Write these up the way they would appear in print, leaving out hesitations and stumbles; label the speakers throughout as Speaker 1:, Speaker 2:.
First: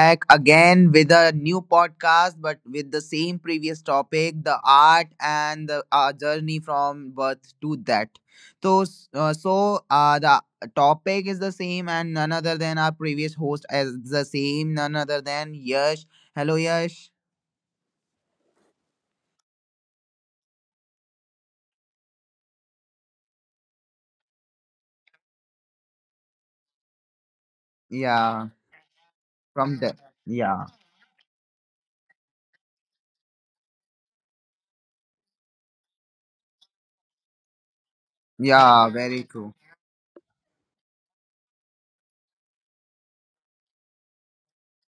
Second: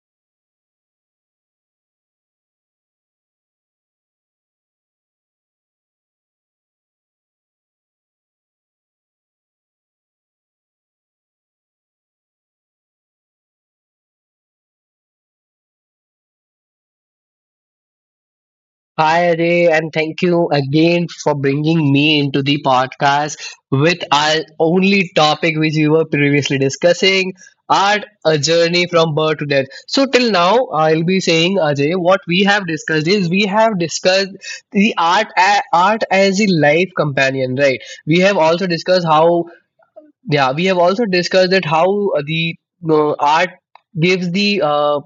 Speaker 1: back again with a new podcast, but with the same previous topic, the art and the journey from birth to that. So, so, the topic is the same, and none other than our previous host as the same, none other than Yash. Hello, Yash.
Speaker 2: Hi, Ray, and thank you again for bringing me into the podcast with our only topic which we were previously discussing art, a
Speaker 1: Yeah,
Speaker 2: journey from birth to death.
Speaker 1: from the
Speaker 2: So, till now,
Speaker 1: yeah,
Speaker 2: I'll be saying, Ajay, what we have discussed is we have discussed the art, art as a life companion, right? We have also
Speaker 1: yeah,
Speaker 2: discussed
Speaker 1: very
Speaker 2: how,
Speaker 1: true.
Speaker 2: yeah, we have also discussed that how the art gives the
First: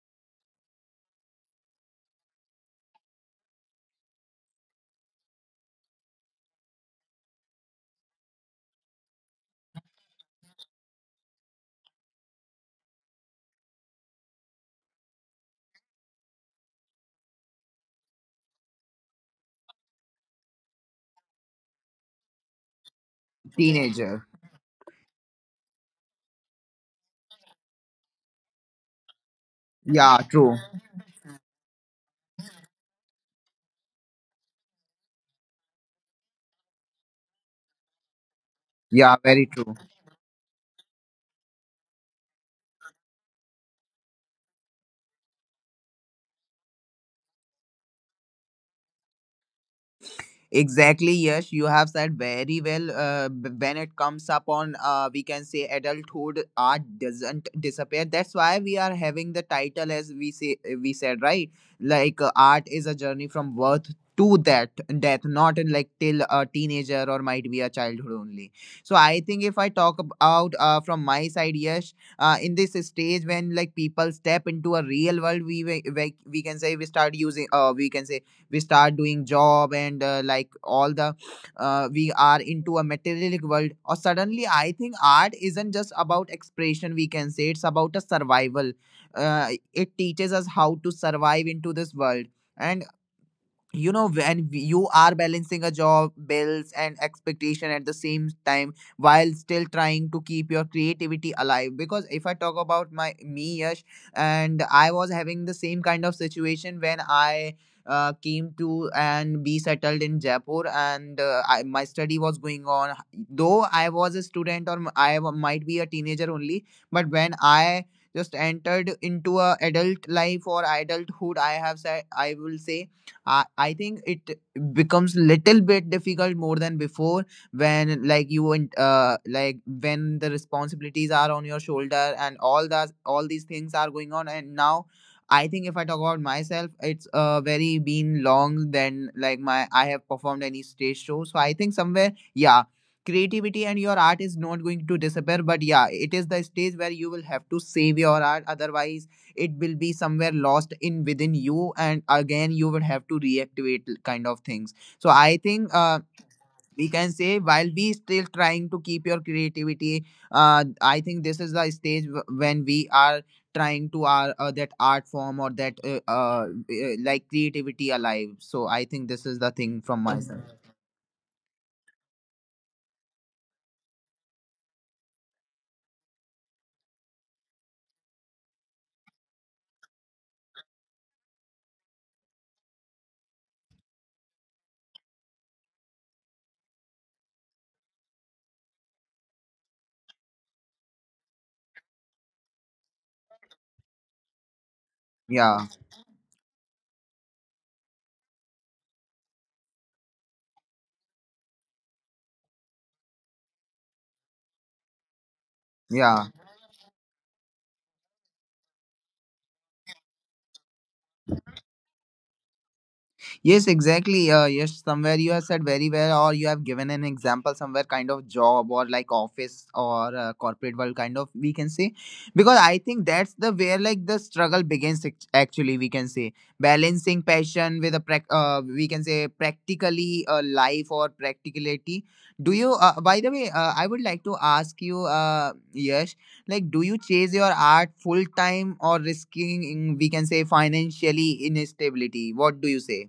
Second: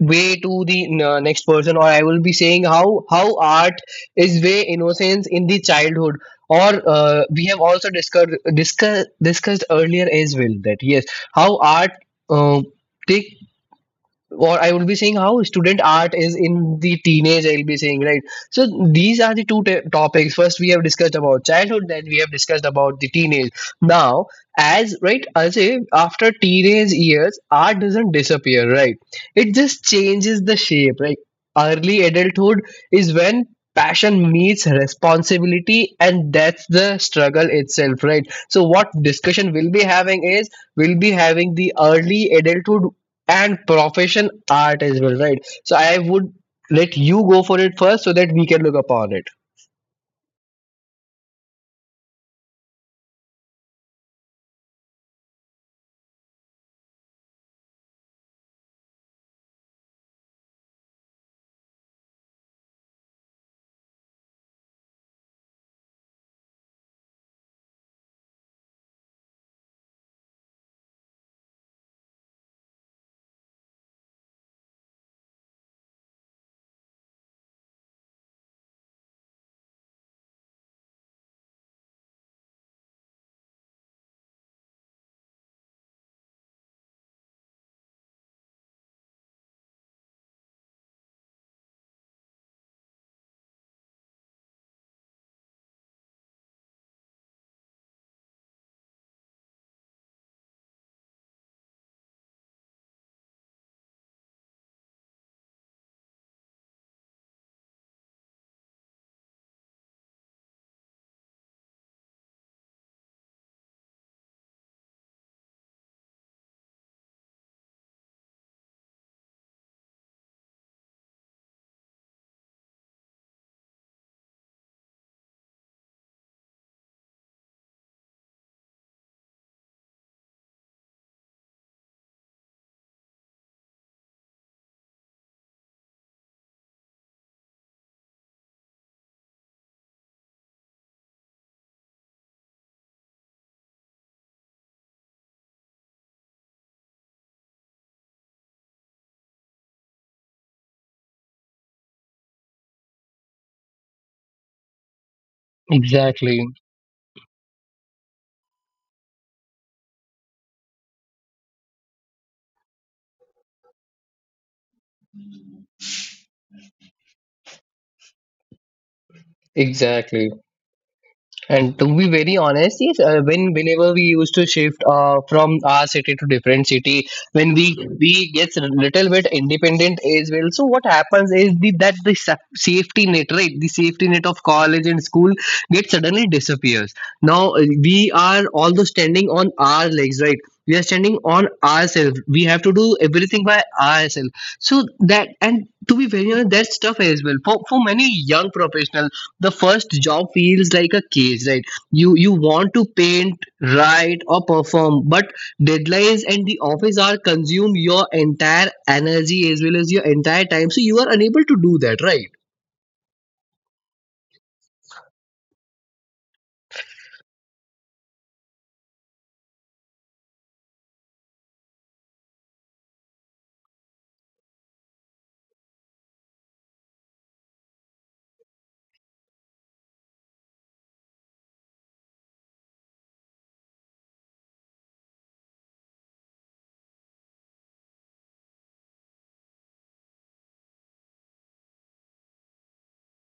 Speaker 2: way to the next person, or I will be saying how art is way innocence in the childhood, or we have also discussed earlier as well that yes, how art uh, take, or I will be saying how student art is in the teenage. I'll be saying, right. So these are the two topics. First, we have discussed about childhood. Then we have discussed about the teenage. Now,
Speaker 1: Teenager.
Speaker 2: as right, as if after teenage years, art doesn't disappear. Right, it just
Speaker 1: Yeah,
Speaker 2: changes the
Speaker 1: true.
Speaker 2: shape. Right, early adulthood is when passion meets responsibility, and that's the struggle itself, right? So what
Speaker 1: Yeah, very
Speaker 2: discussion we will
Speaker 1: true.
Speaker 2: be having is we'll be having the early adulthood and profession art as well, right? So I would let you go for it first so that we can look upon it.
Speaker 1: Exactly, yes, you have said very well. When it comes upon, we can say adulthood, art doesn't disappear. That's why we are having the title as we said, right. Art is a journey from birth to that death, not in like till a teenager or might be a childhood only. So I think if I talk about from my side, yes, in this stage when like people step into a real world, we can say we can say we start doing job, and like all the we are into a materialistic world. Or suddenly I think art isn't just about expression, we can say it's about a survival. It teaches us how to survive into this world, and you know when you are balancing a job, bills and expectation at the same time while still trying to keep your creativity alive. Because if I talk about my me, Yash, and I was having the same kind of situation when I came to and be settled in Jaipur, and my study was going on. Though I was a student or I might be a teenager only, but when I just entered into a adult life or adulthood, I have said I will say I think it becomes little bit difficult more than before, when like you and like when the responsibilities are on your shoulder and all that, all these things are going on. And now I think if I talk about myself, it's very been long than like my I have performed any stage show. So I think somewhere, yeah, creativity and your art is not going to disappear. But yeah, it is the stage where you will have to save your art. Otherwise, it will be somewhere lost in within you, and again you would have to reactivate kind of things. So I think
Speaker 2: Exactly.
Speaker 1: we can say while we still trying to keep your creativity I think this is the stage when we are trying to our that art form or that like creativity alive. So I think this is the thing from
Speaker 2: Exactly.
Speaker 1: my side.
Speaker 2: And to be very honest, yes, when whenever we used to shift from our city to different city, when we gets a little bit independent as well. So what happens is that the safety net, right, the safety net of college and school gets suddenly disappears. Now we are although standing on our legs, right. We are standing on ourselves. We have to do everything by ourselves. So that, and
Speaker 1: Yeah,
Speaker 2: to be very honest, that stuff as well, for many young professionals, the first job feels like a cage, right? You want to paint, write, or perform, but deadlines and
Speaker 1: yeah.
Speaker 2: the office hour consume your entire energy as well as your entire time, so you are unable to do that, right?
Speaker 1: Yes, exactly. Yes, somewhere you have said very well, or you have given an example somewhere, kind of job or like office or corporate world, kind of, we can say, because I think that's the where like the struggle begins. Actually, we can say balancing passion with a we can say practically life or practicality. Do you? By the way, I would like to ask you, Yash, like, do you chase your art full time or risking, we can say, financially instability? What do you say?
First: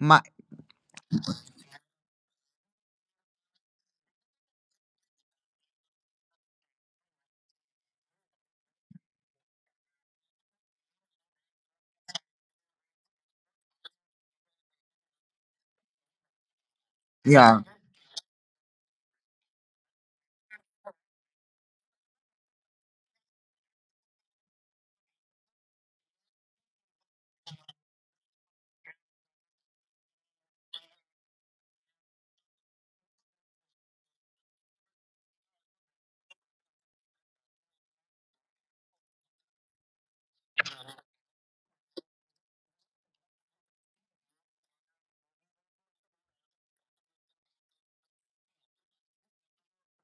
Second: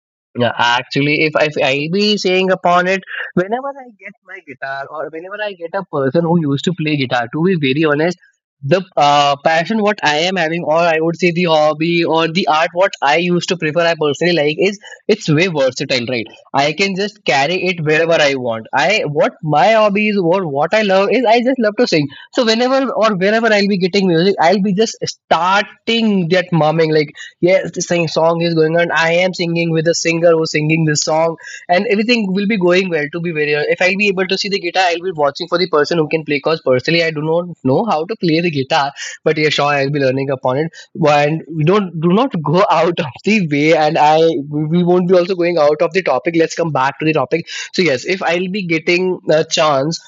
Speaker 1: My
Speaker 2: Yeah, actually, if I'll be saying upon it, whenever I get my guitar or whenever I get a person who used to play guitar, to be very honest, the passion what I am having, or I would say the hobby or the art what I used to prefer, I personally like is it's way versatile, right? I can just
Speaker 1: Yeah,
Speaker 2: carry it wherever I want. I, what my hobby is or what I love is, I just love to sing. So whenever or wherever I'll be getting music, I'll be just starting that mumming like yes, this thing song is going on, I am singing with a singer who's singing this song, and everything will be going well, to be very honest. If I'll be able to see the guitar, I'll be watching for the person who can play because personally I do not know how to play the guitar, but yeah, sure, I'll be learning upon it. And we don't do not go out of the way, and I we won't be also going out of the topic. Let's come back to the topic. So yes, if I'll be getting a chance,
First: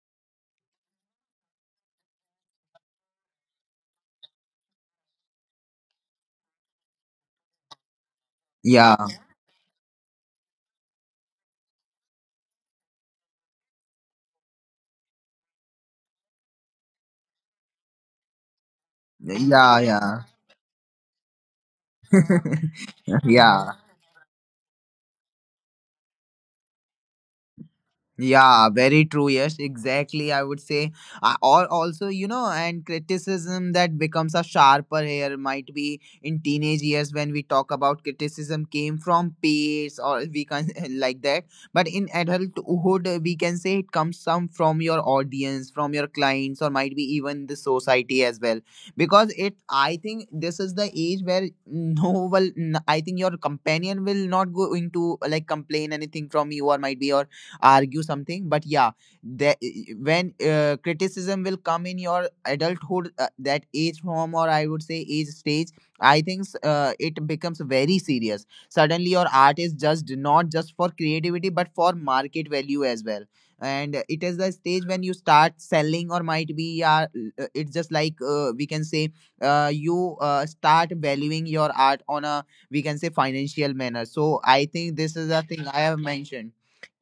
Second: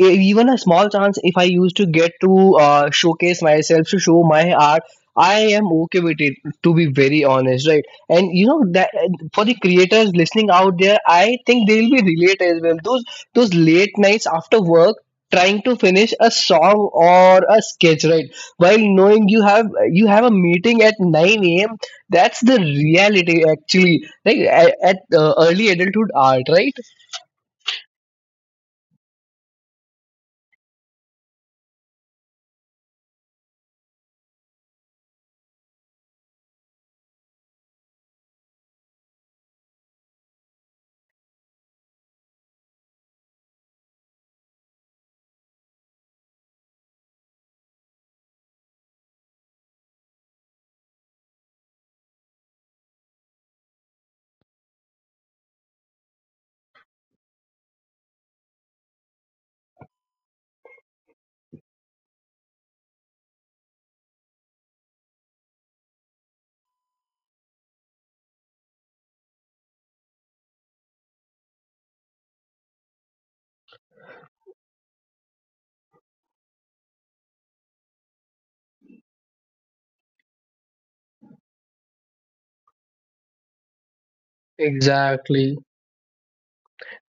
Speaker 2: even a small chance, if I used to get to showcase myself, to show my art, I am okay with it, to be very honest, right? And you know that
Speaker 1: yeah,
Speaker 2: for the creators listening out there, I think they'll be relate as well, those late nights after work trying to finish a song or a sketch, right, while knowing you
Speaker 1: yeah, yeah
Speaker 2: have a meeting at 9 a.m. That's the reality
Speaker 1: yeah.
Speaker 2: actually. Like at, at early adulthood art, right?
Speaker 1: Yeah, very true. Yes, exactly, I would say. Or also, and criticism, that becomes a sharper here, might be in teenage years when we talk about criticism came from peers, or we can like that. But in adulthood, we can say it comes some from your audience, from your clients, or might be even the society as well. Because it, I think, this is the age where, no, well, I think your companion will not go into like complain anything from you, or might be, or argue something. But yeah, that when criticism will come in your adulthood that age form, or I would say age stage, I think it becomes very serious. Suddenly your art is judged not just for creativity but for market value as well, and it is the stage when you start selling, or might be, yeah, it's just like we can say you start valuing your art on a, we can say, financial manner. So I think this is a
Speaker 2: Exactly.
Speaker 1: thing I have mentioned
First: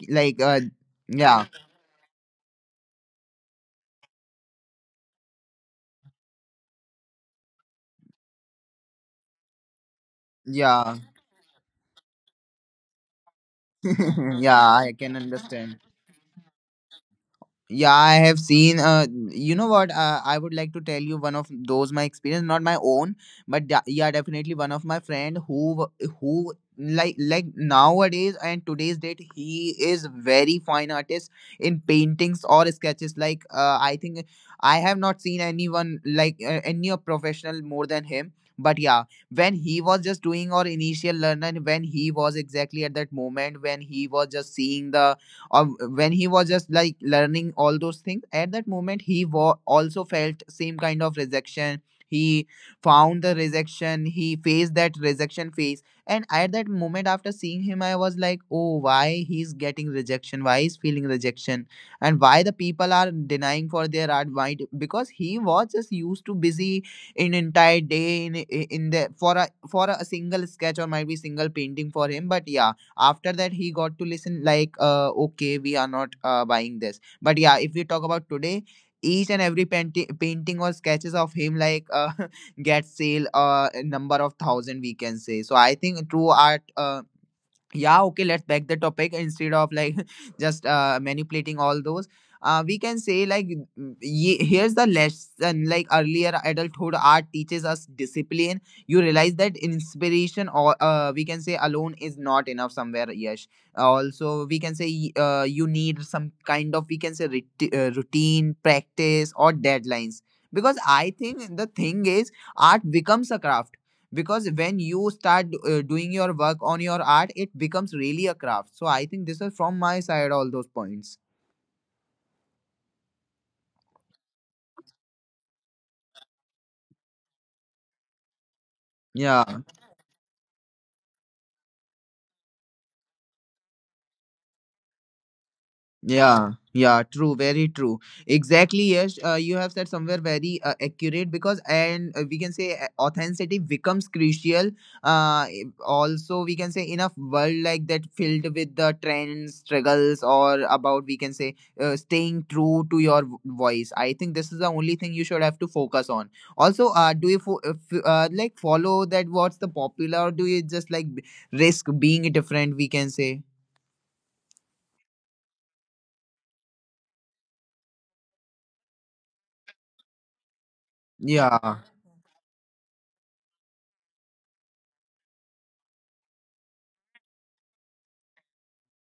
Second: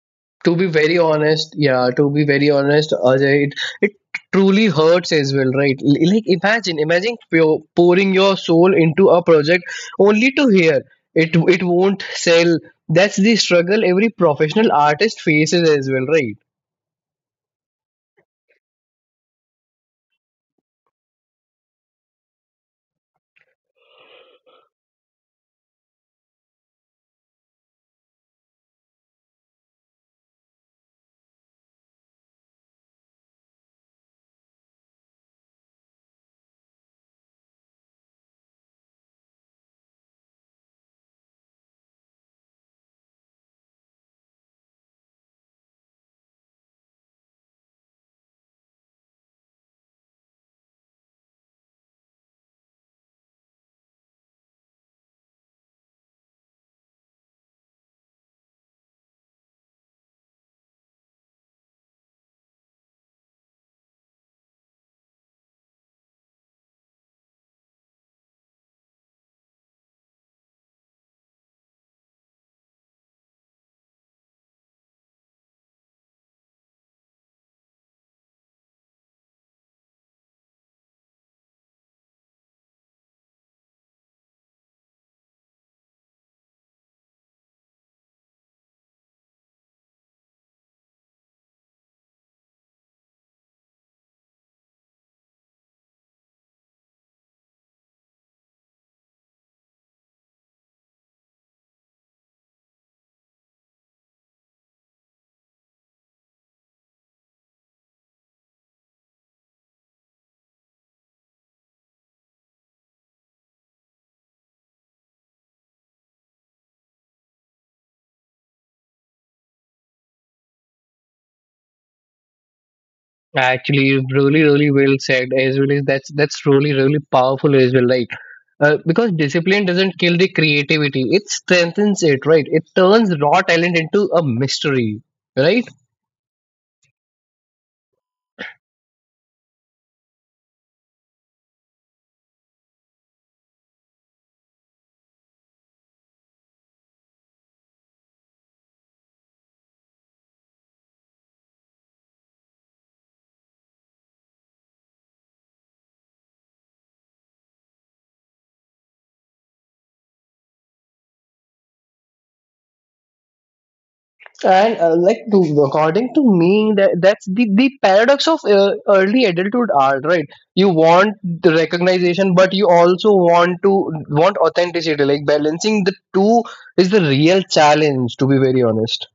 Speaker 1: like
Speaker 2: To be very
Speaker 1: yeah,
Speaker 2: honest, yeah, to be very honest, Ajay, it truly hurts as well, right? Like imagine, pouring your soul into a project only to hear
Speaker 1: yeah
Speaker 2: it won't sell. That's the struggle every professional
Speaker 1: yeah, I can
Speaker 2: artist faces
Speaker 1: understand.
Speaker 2: as well, right?
Speaker 1: Yeah, I have seen. You know what? I would like to tell you one of those my experience, not my own, but yeah, definitely, one of my friend who who like nowadays and today's date he is very fine artist in paintings or sketches. I think I have not seen anyone like any a professional more than him. But yeah, when he was just doing our initial learn, and when he was exactly at that moment when he was just seeing the uh, when he was just like learning all those things, at that moment he also felt same kind of rejection. He found the rejection, he faced that rejection phase, and at that moment after seeing him, I was like, oh, why he's getting rejection, why he's feeling rejection, and why the people are denying for their art, because he was just used to busy in entire day in the for a single sketch or might be single painting for him. But yeah, after that he got to listen like, okay, we are not buying this. But yeah, if we talk about today, each and every painting or sketches of him like get sale a number of thousand, we can say. So I think true art yeah, okay, let's back the topic instead of like just manipulating all those we can say, like, Here's the lesson. Like, earlier adulthood art teaches us discipline. You realize that inspiration or we can say alone is not enough somewhere, yes. Also we can say you need some kind of, we can say, routine practice or deadlines. Because I think the thing is, art becomes a craft, because when you start doing your work on your art it becomes really a craft. So I think this is from my side, all those points.
Speaker 2: Actually, really, really well said. As well as that's really, really powerful as well. Like, because discipline
Speaker 1: Yeah.
Speaker 2: doesn't kill the creativity; it strengthens it, right? It turns raw talent into a mystery, right?
Speaker 1: Yeah, yeah, true, very true. Exactly, yes. You have said somewhere very accurate, because, and we can say authenticity becomes crucial. Also, we can say, in a world like that filled with the trends, struggles, or about, we can say, staying true to your voice. I think this is the only thing you should have to focus on. Also, do you if, you, like follow that what's the popular, or do you just like risk being different, we can say?
Speaker 2: and Like, to according to me, that that's the paradox of early adulthood art, right? You want the
Speaker 1: Yeah.
Speaker 2: recognition, but you also want to want authenticity. Like balancing the two is the real challenge, to be very honest.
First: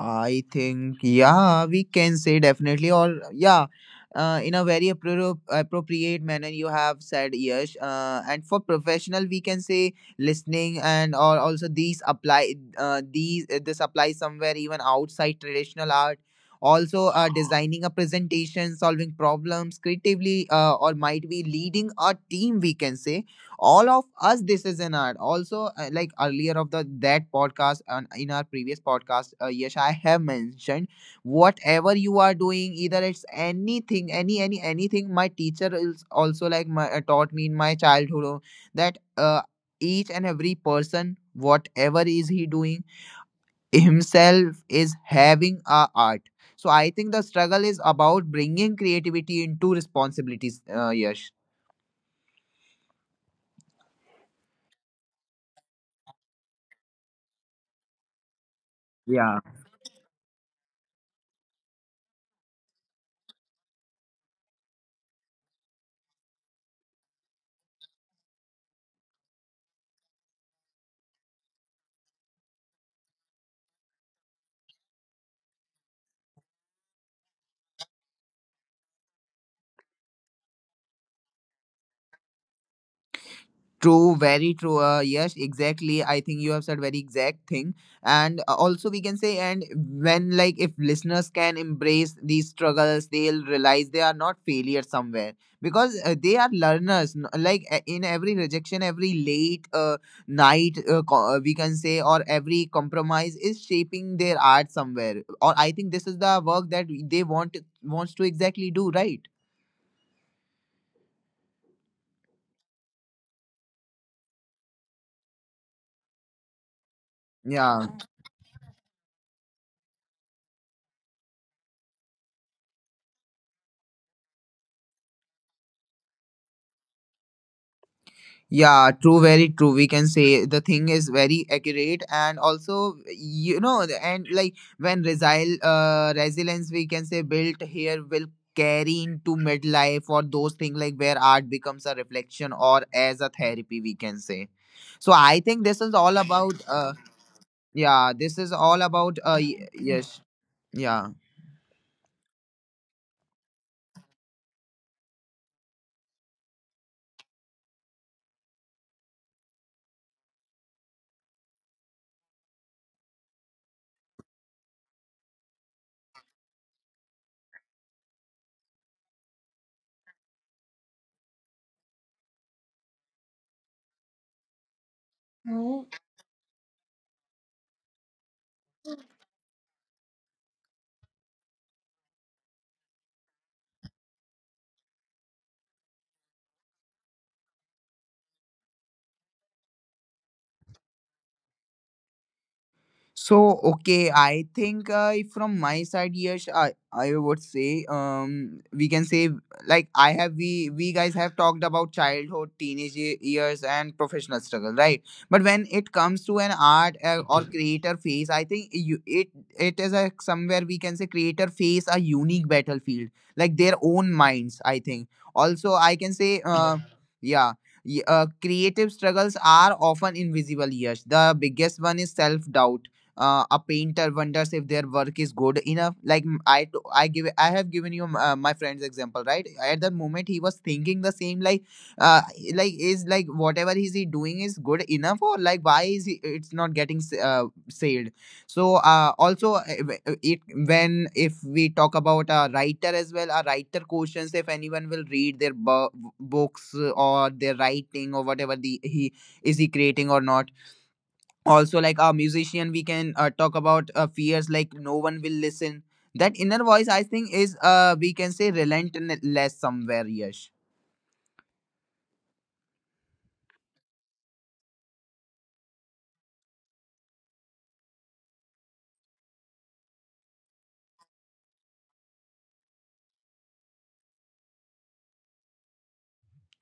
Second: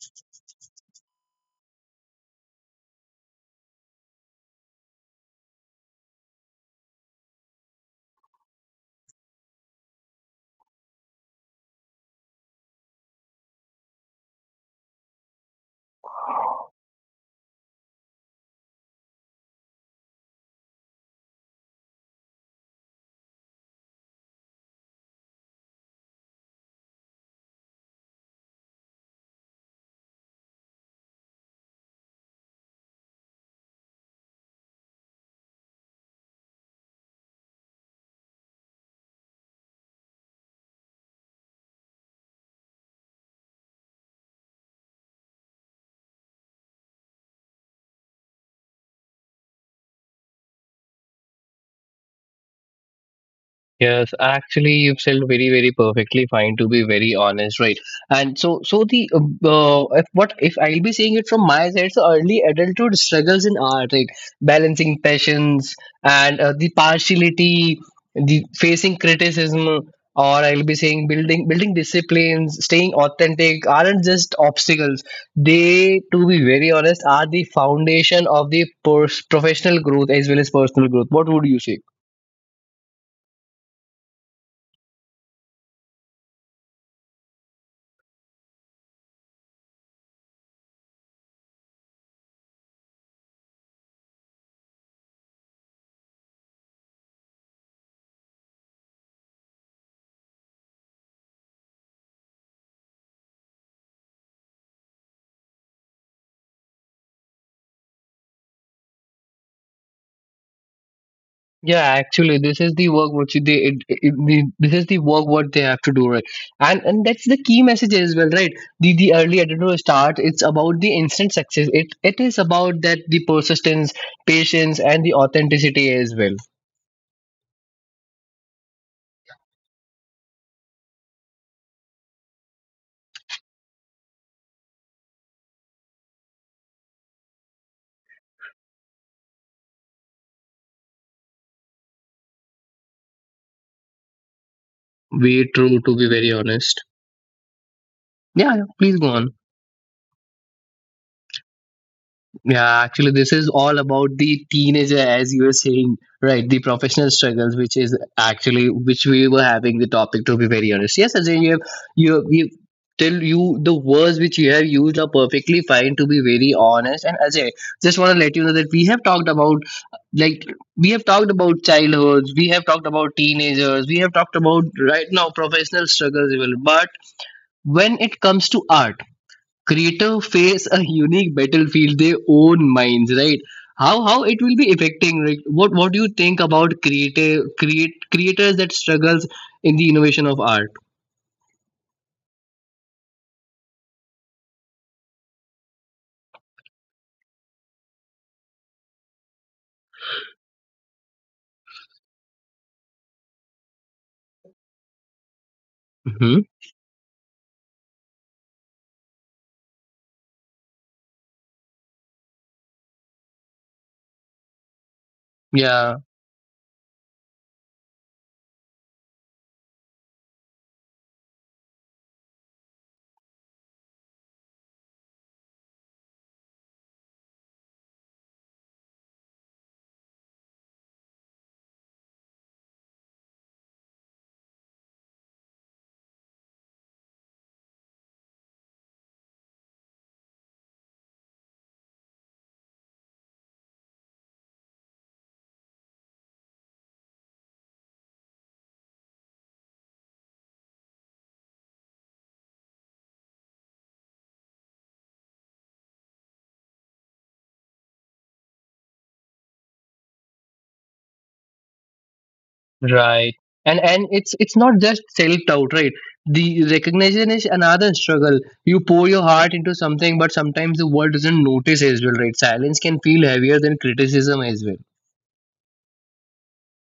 Speaker 1: I think, yeah, we can say definitely, or yeah, in a very appropriate manner, you have said yes. And for professional, we can say, listening, and or also these apply, these this applies somewhere even outside traditional art. Also, designing a presentation, solving problems creatively, or might be leading a team, we can say, all of us, this is an art also like earlier of the that podcast, and in our previous podcast yes, I have mentioned whatever you are doing, either it's anything, anything. My teacher is also like taught me in my childhood that each and every person, whatever is he doing, himself is having a art. So I think the struggle is about bringing creativity into responsibilities, yes.
Speaker 2: Yes, actually, you've said very, very perfectly fine, to be very honest, right? And so, so the if what if I'll be saying it from my side, so early adulthood struggles in art, right? Balancing passions and the partiality, the facing criticism, or I'll be saying building disciplines, staying authentic, aren't just obstacles. They, to be very honest, are the foundation of the professional growth as well as personal growth. What would you say?
Speaker 1: True, very true. Yes, exactly. I think you have said very exact thing. And also we can say, and when like, if listeners can embrace these struggles, they'll realize they are not failures somewhere, because they are learners. Like in every rejection, every late night we can say, or every compromise is shaping their art somewhere. Or I think this is the work that they wants to exactly do, right?
Speaker 2: Yeah, actually, this is the work what you- they it, it, the, this is the work what they have to do, right? And that's the key message
Speaker 1: Yeah.
Speaker 2: as well, right? The early editorial start, it's about the instant success. It is about that the persistence, patience, and the authenticity as well.
Speaker 1: Yeah, true, very true. We can say the thing is very accurate, and also and like, when resilience, we can say, built here will carry into midlife or those things, like, where art becomes a reflection or as a therapy, we can say. So
Speaker 2: Way
Speaker 1: I think
Speaker 2: true,
Speaker 1: this
Speaker 2: to
Speaker 1: is
Speaker 2: be
Speaker 1: all
Speaker 2: very
Speaker 1: about
Speaker 2: honest.
Speaker 1: yeah, this
Speaker 2: Yeah,
Speaker 1: is
Speaker 2: yeah,
Speaker 1: all
Speaker 2: please go
Speaker 1: about
Speaker 2: on.
Speaker 1: yes, yeah.
Speaker 2: Yeah, actually, this is all about the teenager, as you were saying, right? The professional struggles, which is actually which we were having the topic. To be very honest, yes, Ajay, you have you you till you the words which you have used are perfectly fine. To be very honest. And Ajay, just want to let you know that we have talked about, like, we have talked about childhoods, we have talked about teenagers, we have talked about right now professional struggles, as well. But when it comes to art, creative face a unique battlefield, their own minds, right? How it will be affecting, like, what do you think about creative create creators that struggles in the innovation of art?
Speaker 1: So okay, I think if from my side, yes, I would say we can say, like, I have we guys have talked about childhood, teenage years, and professional struggle, right? But when it comes
Speaker 2: Hmm.
Speaker 1: to an art or creator phase, I think you, it is a somewhere we can say creator phase a unique battlefield, like their own minds. I think also
Speaker 2: Yeah.
Speaker 1: I can say yeah y- Creative struggles are often invisible, yes, the biggest one is self doubt. A painter wonders if their work is good enough, like I have given you my friend's example, right? At that moment he was thinking the same, uh, like is like whatever is he doing is good enough, or like why is he, it's not getting sailed. So also w- it When if we talk about a writer as well, a writer questions if anyone will read their books or their writing, or whatever the he is he creating or not. Also like a musician, we can talk about fears like no one will listen. That inner voice, I think, is we can say relentless somewhere, yes.
Speaker 2: Right. And it's not just self doubt, right? The recognition is another struggle. You pour your heart into something, but sometimes the world doesn't notice as well, right? Silence can feel heavier than criticism as well.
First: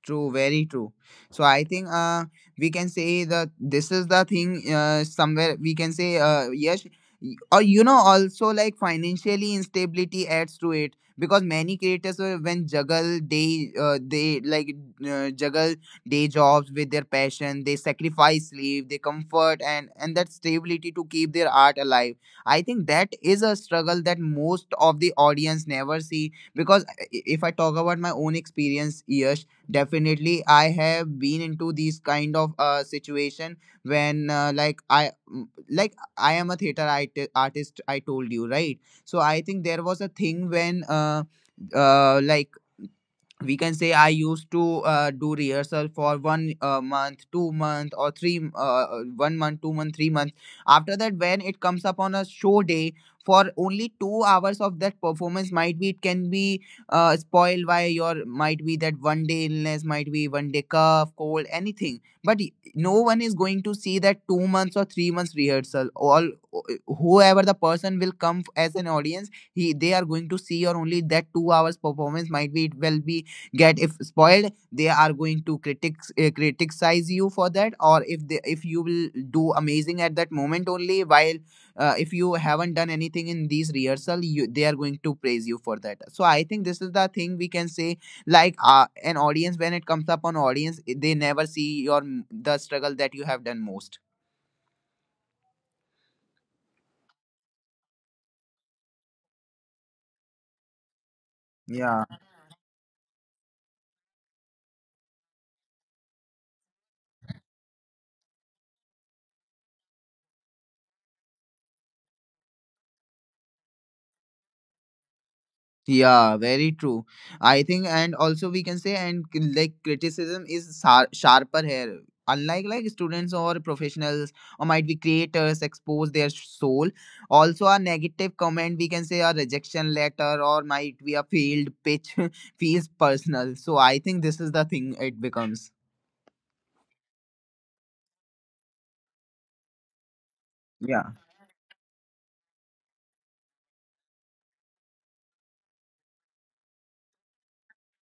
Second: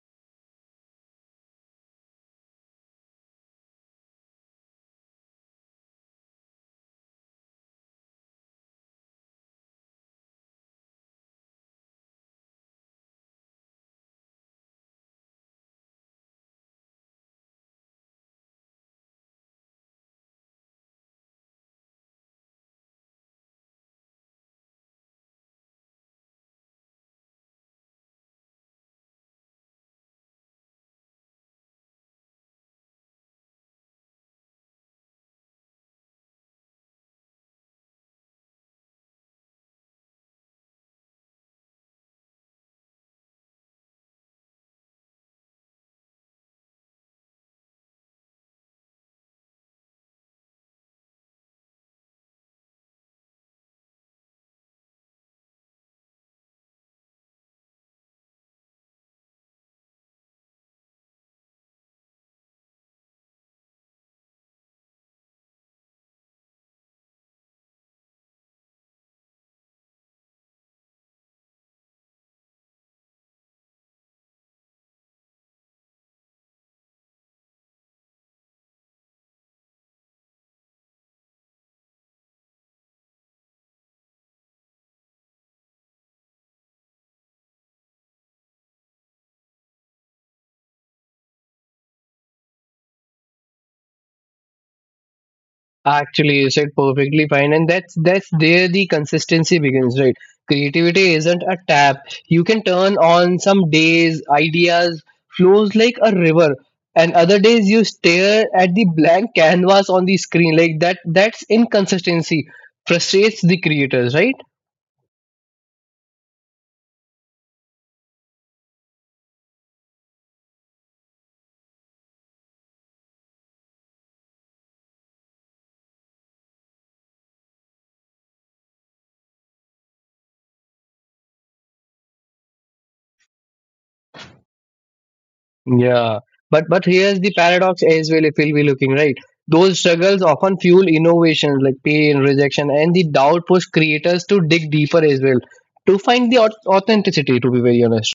Speaker 1: True, very true. So I think we can say that this is the thing, somewhere we can say, yes. Or you know, also like financially instability adds to it, because many creators when juggle they like juggle day jobs with their passion. They sacrifice sleep, they comfort, and that stability to keep their art alive. I think that is a struggle that most of the audience never see, because if I talk about my own experience, yes. Definitely, I have been into these kind of situation when like I like I am a theater artist. I told you, right? So I think there was a thing when uh like we can say I used to do rehearsal for one month 2 month or three one month 2 month 3 months. After that, when it comes up on a show day, for only 2 hours of that performance, might be it can be spoiled by your, might be that one day illness, might be one day cough cold anything. But no one is going to see that 2 months or 3 months rehearsal, all whoever the person will come as an audience, he they are going to see or only that 2 hours performance. Might be it will be get if spoiled, they are going to critics, criticize you for that. Or if they, if you will do amazing at that moment only, while if you haven't done anything in these rehearsal, you they are going to praise you for that. So I think this is the thing we can say, like an audience, when it comes up on audience, they never see your the struggle that you have done most.
Speaker 2: Actually, you said perfectly fine, and that's there the consistency begins, right? Creativity isn't a tap.
Speaker 1: Yeah.
Speaker 2: You can turn on some days, ideas flows like a river, and other days you stare at the blank canvas on the screen. Like that, that's inconsistency frustrates the creators, right?
Speaker 1: Yeah, very true. I think, and also we can say, and like criticism is sharper here. Unlike like students or professionals, or might be creators expose their soul. Also, a negative comment, we can say, a rejection letter, or might be a failed pitch feels personal. So I think this is the thing it becomes.
Speaker 2: Yeah, but here's the paradox as well. If we'll be looking right, those struggles often fuel
Speaker 1: Yeah.
Speaker 2: innovations, like pain, rejection, and the doubt push creators to dig deeper as well to find the authenticity, to be very honest.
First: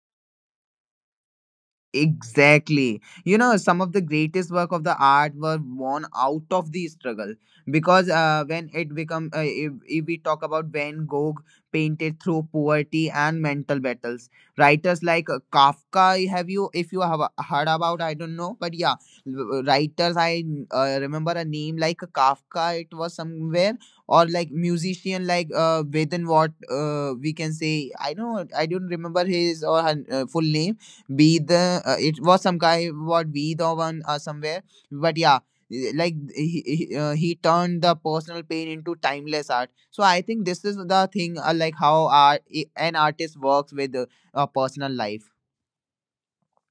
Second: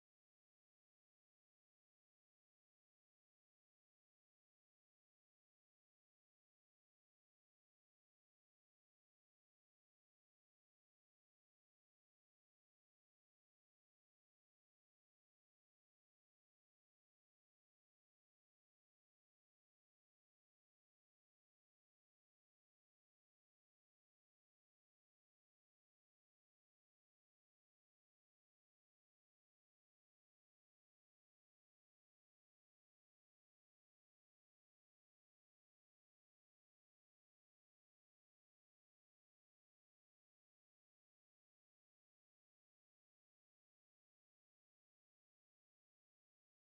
Speaker 1: Exactly. You know, some of the greatest work of the art were born out of the struggle, because when it become if we talk about Van Gogh, painted through poverty and mental battles, writers like Kafka. Have you, if you have heard about? I don't know, but yeah, writers I remember a name like Kafka. It was somewhere, or like musician like Vedant, what we can say. I don't, I don't remember his or her full name. Be the it was some guy, what be the one somewhere, but yeah, like he turned the personal pain into timeless art. So I think this is the thing, like how art an artist works with personal life.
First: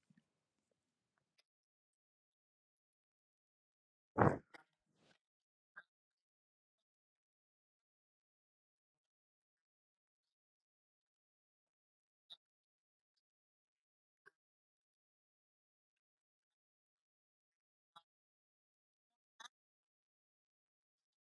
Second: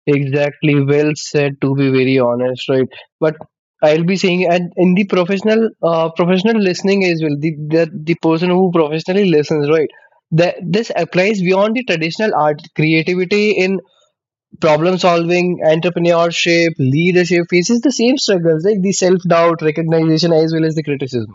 Speaker 2: Exactly. Well said, to be very honest, right? But I'll be saying, and in the professional, professional listening as well. The person who professionally listens, right? That this applies beyond the traditional art creativity in problem solving, entrepreneurship, leadership faces the same struggles, like the self doubt, recognition, as well as the criticism.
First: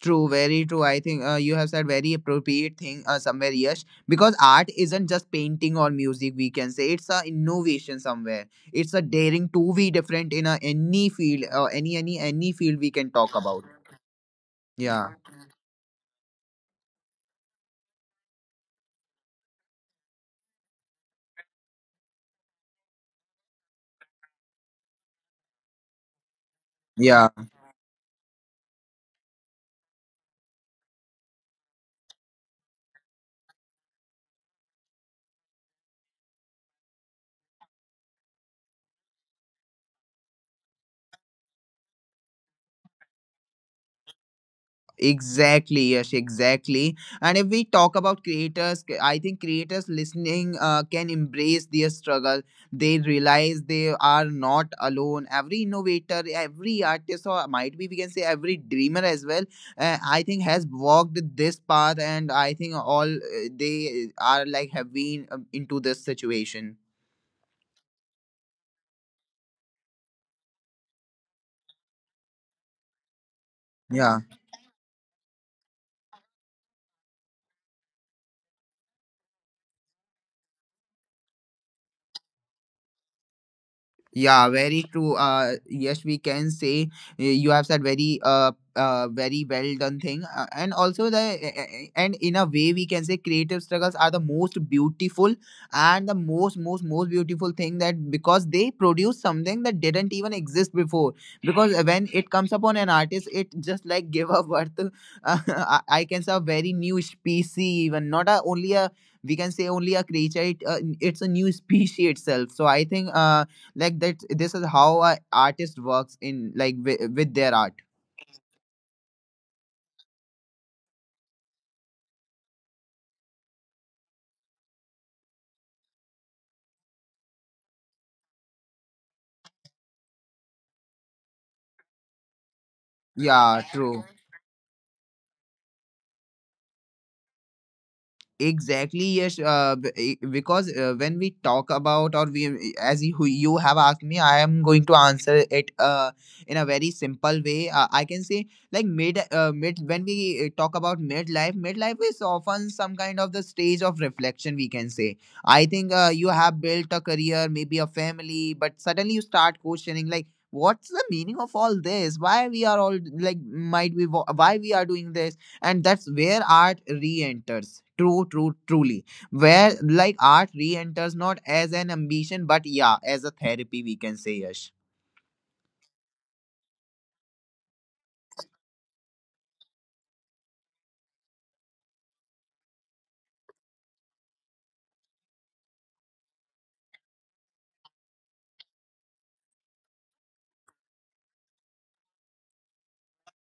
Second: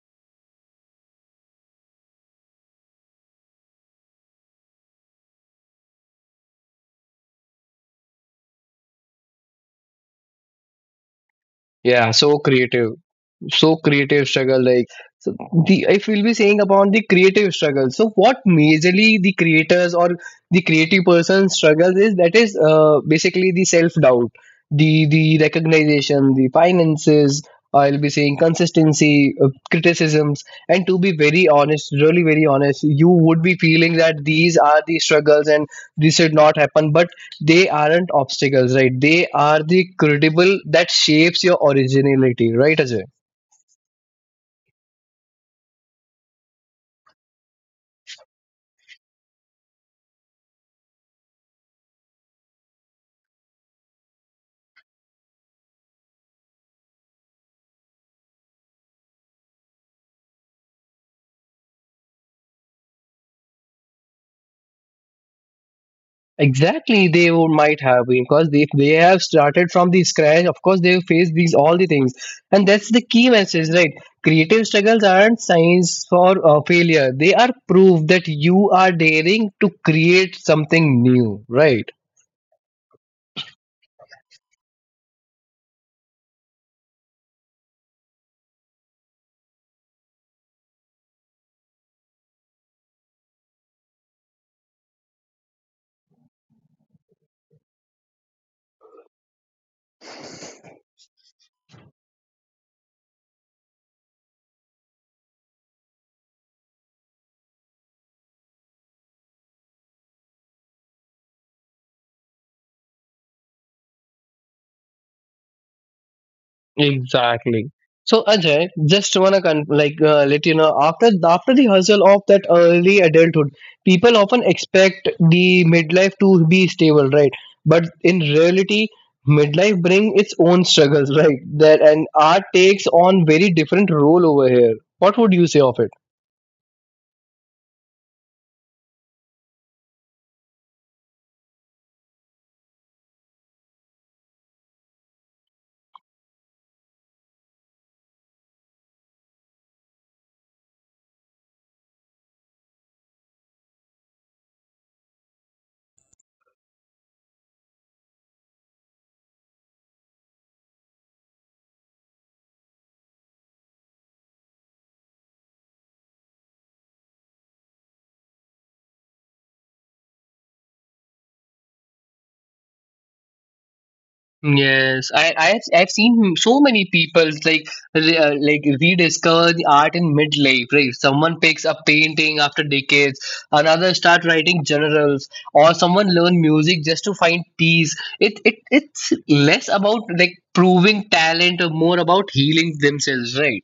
Speaker 1: True, very true. I think you have said very appropriate thing, somewhere, Yash, because art isn't just painting or music. We can say it's a innovation somewhere. It's a daring to be different in a, any field or
Speaker 2: Yeah, so
Speaker 1: any field we
Speaker 2: creative.
Speaker 1: can talk about.
Speaker 2: So creative struggle, like,
Speaker 1: Yeah,
Speaker 2: so the if we'll be saying about the creative struggle, so what majorly the creators or the creative person struggles is, that is basically the self doubt, the recognition, the
Speaker 1: yeah.
Speaker 2: finances, I'll be saying consistency, criticisms. And to be very honest, really very honest, you would be feeling that these are the struggles, and this should not happen, but they aren't obstacles, right? They are the credible that shapes your originality, right, Ajay?
Speaker 1: Exactly, Yash, exactly. And if we talk about creators, I think creators listening can embrace their struggle. They realize they are not alone. Every innovator, every artist, or might be we can say every dreamer as well, I think has walked this path, and I think all they are like have been into this situation.
Speaker 2: Exactly, they would, might have been because they have started from the scratch. Of course, they face these all the things, and that's the key message, right?
Speaker 1: Yeah.
Speaker 2: Creative struggles aren't signs for failure; they are proof that you are daring to create something new, right?
Speaker 1: Yeah, very true. Yes, we can say you have said very very well done thing, and also the and in a way we can say creative struggles are the most beautiful, and the most beautiful thing, that because they produce something that didn't even exist before. Because when it comes upon an artist, it just like give a birth to- I can say a very new species, even not a only a we can say only a creature. It's a new species itself. So I think, like that this is how a artist works in like with their
Speaker 2: Exactly.
Speaker 1: art.
Speaker 2: So Ajay, just wanna like let you know, after the hustle of that early adulthood, people often expect the midlife to be stable, right? But in reality, midlife bring its own struggles, right? That and art takes on very
Speaker 1: Yeah,
Speaker 2: different
Speaker 1: true.
Speaker 2: role over here. What would you say of it?
Speaker 1: Exactly, yes. Because when we talk about, or we, as you, you have asked me, I am going to answer it in a very simple way. I can say, like mid, mid. When we talk about midlife, midlife is often some kind of the stage of reflection, we can say. I think you have built a career, maybe a family, but suddenly you start questioning, like, what's the meaning of all this? Why we are all like, might we, why we are doing this? And that's where art re-enters. True, true, truly. Where like art re-enters not as an ambition, but yeah, as a therapy, we can say, yes.
Speaker 2: Yes, I have I've seen so many people like like rediscover the art in midlife. Right, someone picks up painting after decades, another start writing journals, or someone learn music just to find peace. It's less about like proving talent, or more about healing themselves, right.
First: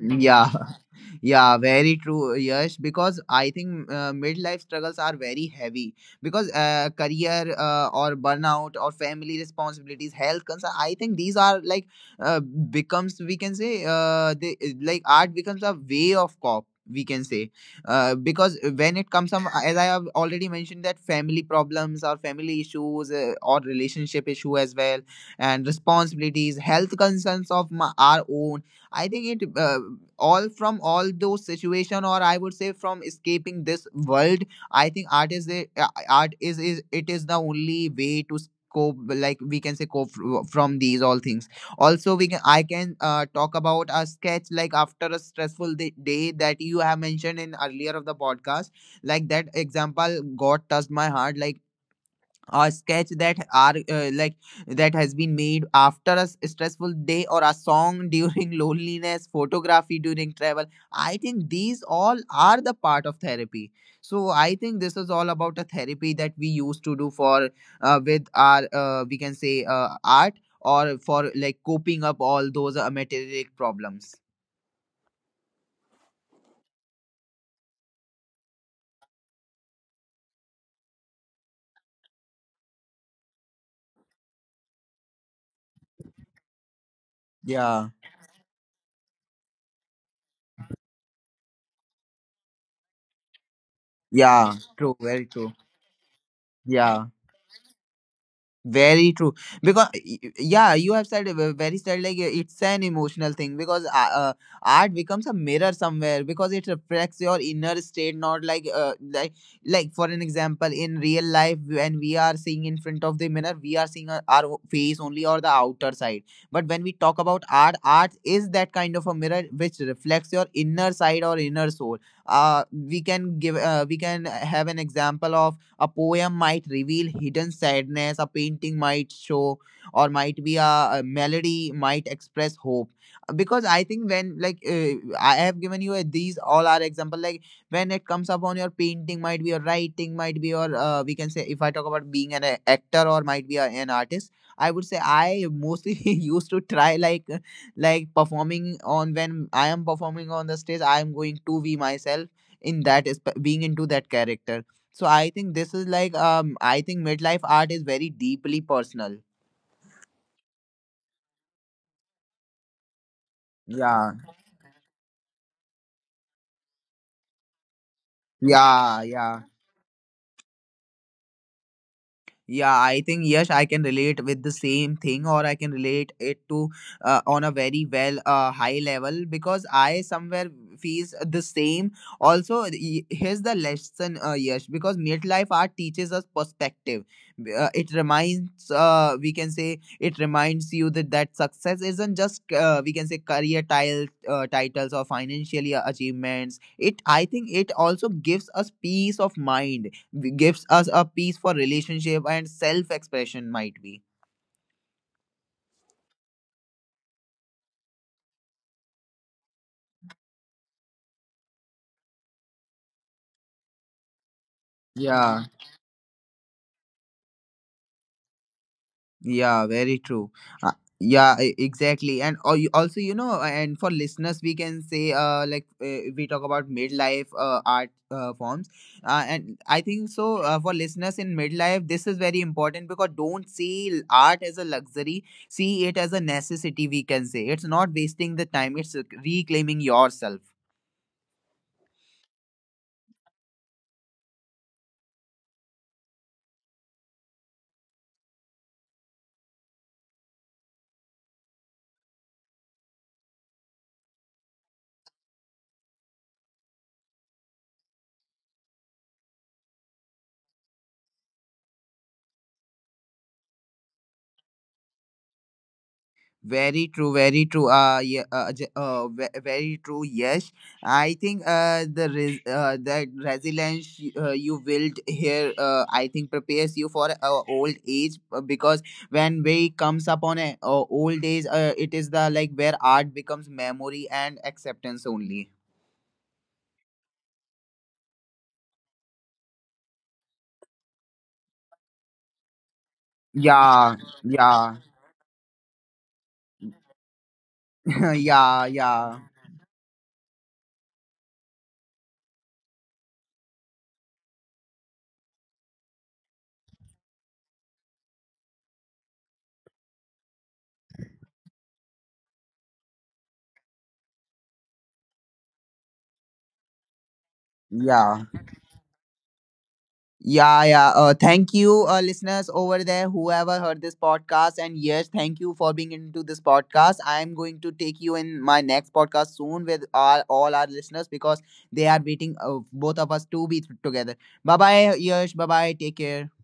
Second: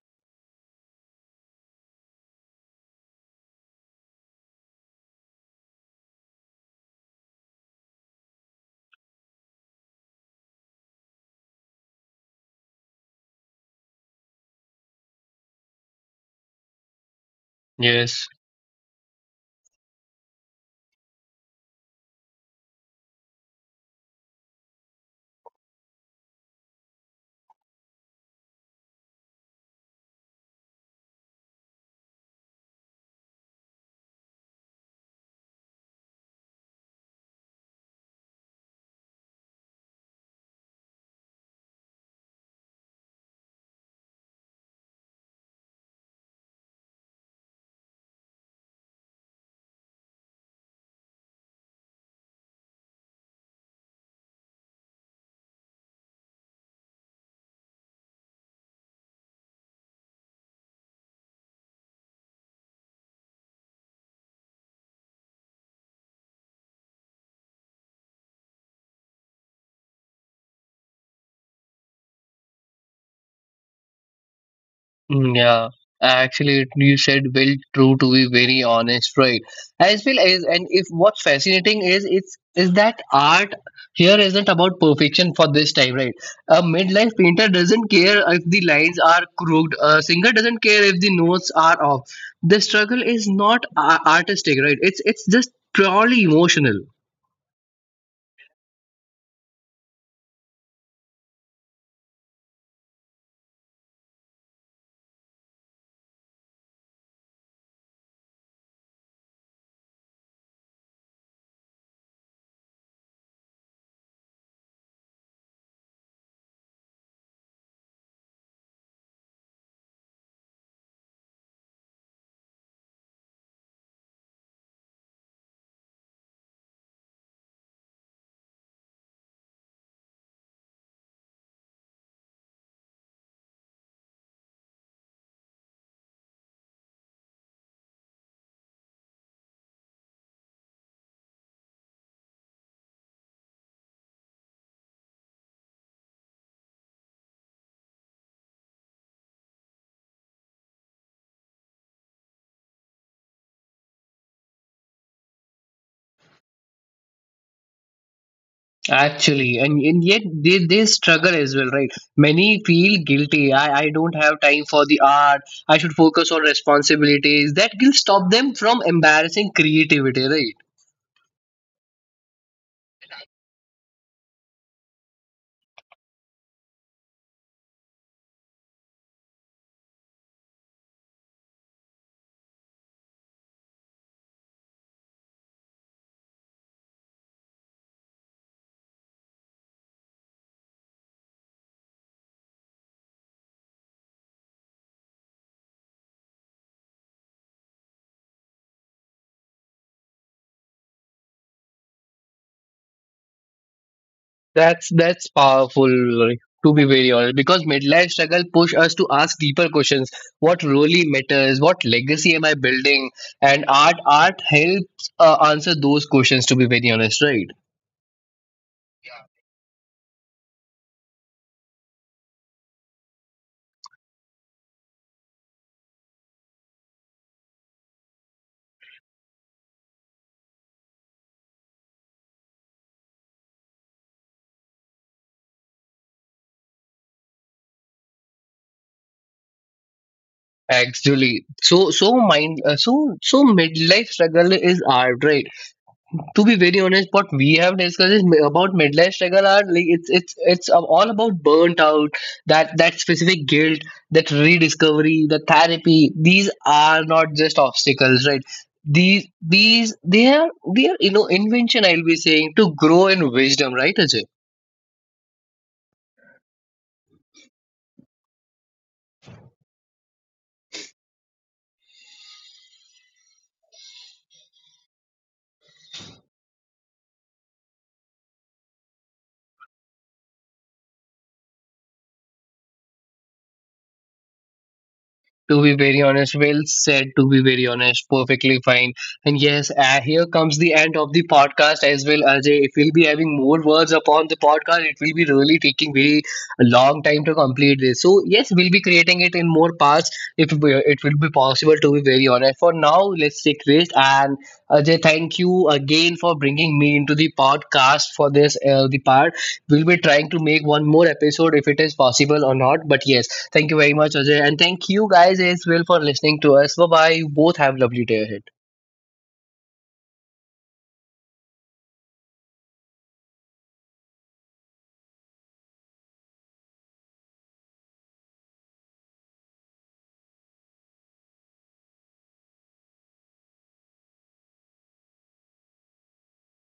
Speaker 1: Yeah, yeah, very true, yes. Because I think midlife struggles are very heavy, because career or burnout or family responsibilities, health concerns. I think these are like becomes we can say they like art becomes a way of cop, we can say.
Speaker 2: Yes.
Speaker 1: Because when it comes up, as I have already mentioned, that family problems or family issues, or relationship issue as well, and responsibilities, health concerns of my, our own, I think it all from all those situation, or I would say from escaping this world. I think art is a, art is it is the only way to cope. Like we can say cope from these all things. Also, we can, I can talk about a sketch, like after a stressful day, day that you have mentioned in earlier of the podcast. Like that example, God touched my heart. Like a sketch that are that has been made after a stressful day, or a song during loneliness, photography during travel. I think these all are the part of therapy. So I think this is all about a therapy that we used to do for, with our we can say art, or for like coping up all those material problems.
Speaker 2: Mm, yeah, actually, you said well true, to be very honest, right? As well as, and if what's fascinating is it's is that art here isn't about perfection for this time, right? A midlife painter
Speaker 1: Yeah.
Speaker 2: doesn't care if the lines are crooked. A singer doesn't care if the notes are off. The struggle is not
Speaker 1: Yeah,
Speaker 2: artistic, right?
Speaker 1: true,
Speaker 2: It's
Speaker 1: very
Speaker 2: just
Speaker 1: true.
Speaker 2: purely emotional.
Speaker 1: Yeah. Very true. Because yeah, you have said it very said, like it's an emotional thing, because art becomes a mirror somewhere, because it reflects your inner state. Not like like for an example, in real life when we are seeing in front of the mirror, we are seeing our face only, or the outer side. But when we talk about art, art is that kind of a mirror which reflects your inner side or inner soul. We can give we can have an example of a poem might reveal hidden sadness, a painting might show, or might be a melody might express hope. Because I think when like I have given you a, these all are example, like when it comes upon your painting, might be your writing, might be your we can say if I talk about being an actor, or might be a, an artist. I would say I mostly used to try like performing on, when I am performing on the stage, I am going to be myself in that, is being into that character. So I think this is like I think midlife art is very deeply personal.
Speaker 2: Actually, and yet they struggle as well, right? Many feel guilty. I
Speaker 1: Yeah.
Speaker 2: don't have time for the art. I should focus on responsibilities. That will stop them from
Speaker 1: Yeah, yeah.
Speaker 2: embarrassing creativity, right?
Speaker 1: Yeah, I think yes, I can relate with the same thing, or I can relate it to on a very well high level, because I somewhere feels the same. Also, here's the lesson, yes, because midlife art teaches us perspective. It reminds, we can say, it reminds you that success isn't just we can say career tile, titles or financial achievements. It, I think, it also gives us peace of mind, gives us a piece for relationship and self expression, might be.
Speaker 2: That's powerful, like, to be very honest, because midlife struggle push us to ask deeper questions. What really matters? What legacy am I building? And art helps
Speaker 1: Yeah.
Speaker 2: answer those questions, to be very honest, right?
Speaker 1: Yeah, very true. uh, yeah, exactly, and also you know, and for listeners we can say, we talk about midlife art forms, and I think so, for listeners in midlife, this is very important, because don't see art as a luxury, see it as a necessity, we can say. It's not wasting the time, it's reclaiming yourself.
Speaker 2: Actually, so so mind so so midlife struggle is art, right? To be very honest, what we have discussed is about midlife struggle are, like, it's all about burnt out, that specific guilt, that rediscovery, the therapy. These are not just obstacles, right? These They are they are, you know, invention. I'll be saying to grow in wisdom, right, Ajay?
Speaker 1: Very true, very true. Very true. Yes, I think that resilience you build here, I think prepares you for old age, because when we comes upon a old age, it is the like where art becomes memory and acceptance
Speaker 2: To
Speaker 1: only.
Speaker 2: be very honest, well said, to be very honest, perfectly fine. And yes, here comes the end of the podcast as well, Ajay. If we'll be having more words
Speaker 1: Yeah,
Speaker 2: upon the podcast,
Speaker 1: yeah,
Speaker 2: it will be really taking very a long time to complete this. So, yes, we'll be
Speaker 1: yeah,
Speaker 2: creating it
Speaker 1: yeah,
Speaker 2: in more parts if it will be possible, to be very honest. For now, let's take rest. And Ajay, thank you again for bringing me into the podcast for this, the part. We'll be trying to make one more episode if it is possible or not. But yes, thank you very much, Ajay. And thank you guys as well for listening to us. Bye bye. You both have lovely day
Speaker 1: Yeah.
Speaker 2: ahead.
Speaker 1: Yeah. Thank you, listeners over there, whoever heard this podcast. And yes, thank you for being into this podcast. I am going to take you in my next podcast soon with our, all our listeners, because they are waiting both of us to be together. Bye bye, Yash. Bye bye. Take care.